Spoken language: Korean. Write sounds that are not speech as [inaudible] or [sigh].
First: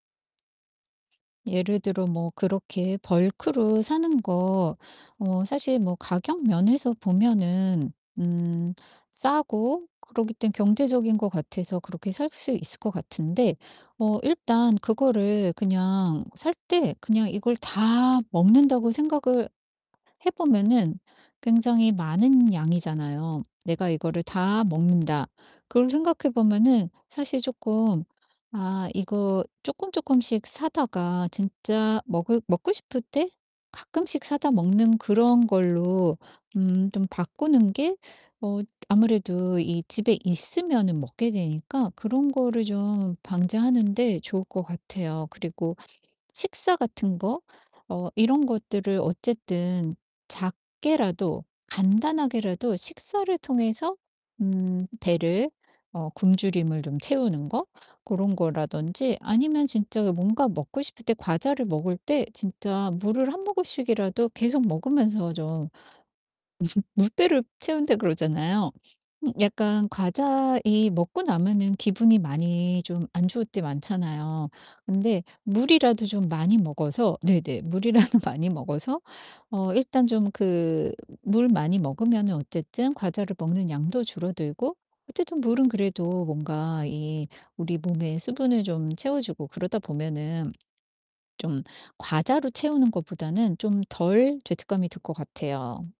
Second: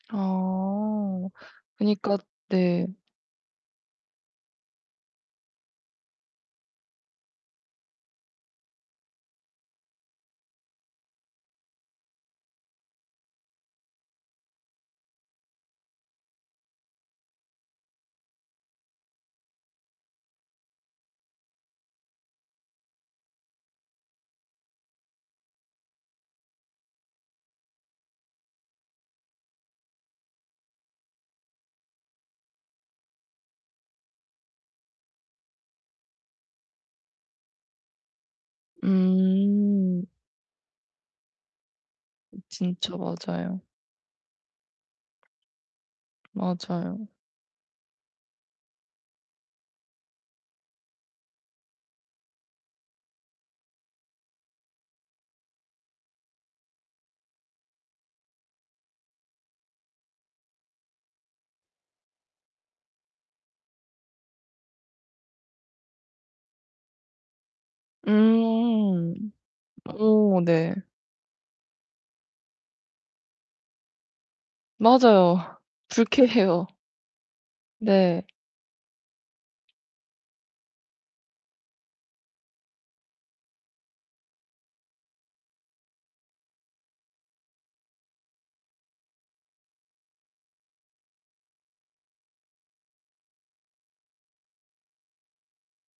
아. 예를 들어 그니까 뭐 네. 그렇게 벌크로 사는 거 어 사실 뭐 가격 면에서 보면은 음 싸고 그러기 때문에 경제적인 것 같아서 그렇게 살 수 있을 것 같은데 어 일단 그거를 그냥 살 때 그냥 이걸 다 먹는다고 생각을 해 보면은 굉장히 많은 양이잖아요. '내가 이거를 다 먹는다.' 그걸 생각해 보면은 사실 쪼끔 아 이거 쪼끔쪼끔씩 사다가 진짜 먹으 먹고 싶을 때 가끔씩 사다 먹는 그런 걸로 음 좀 바꾸는 게 어 아무래도 이 음. 집에 있으면은 먹게 되니까 그런 음 거를 진짜 좀 맞아요. 방제하는데 좋을 것 같아요. 그리고 식사 맞아요. 같은 거 어 이런 것들을 어쨌든 작게라도 간단하게라도 식사를 통해서 음 배를 어 굶주림을 좀 채우는 거 고런 거라든지 아니면 진짜 뭔가 먹고 싶을 때 과자를 먹을 때 진짜 물을 한 모금씩이라도 계속 먹으면서 좀 무슨 [laughs] "물배를 채운다." 그러잖아요. 음. 약간 오 과자 네. 이 먹고 나면은 기분이 많이 좀 안 좋을 때 많잖아요. 근데 맞아요. 물이라도 좀 많이 불쾌해요. 먹어서 네네 물이라도 네. 많이 먹어서 어 일단 좀 그 물 많이 먹으면은 어쨌든 과자를 먹는 양도 줄어들고 어쨌든 물은 그래도 뭔가 이 우리 몸에 수분을 좀 채워 주고 그러다 보면은 좀 과자로 채우는 것보다는 좀 덜 죄책감이 들 것 같아요.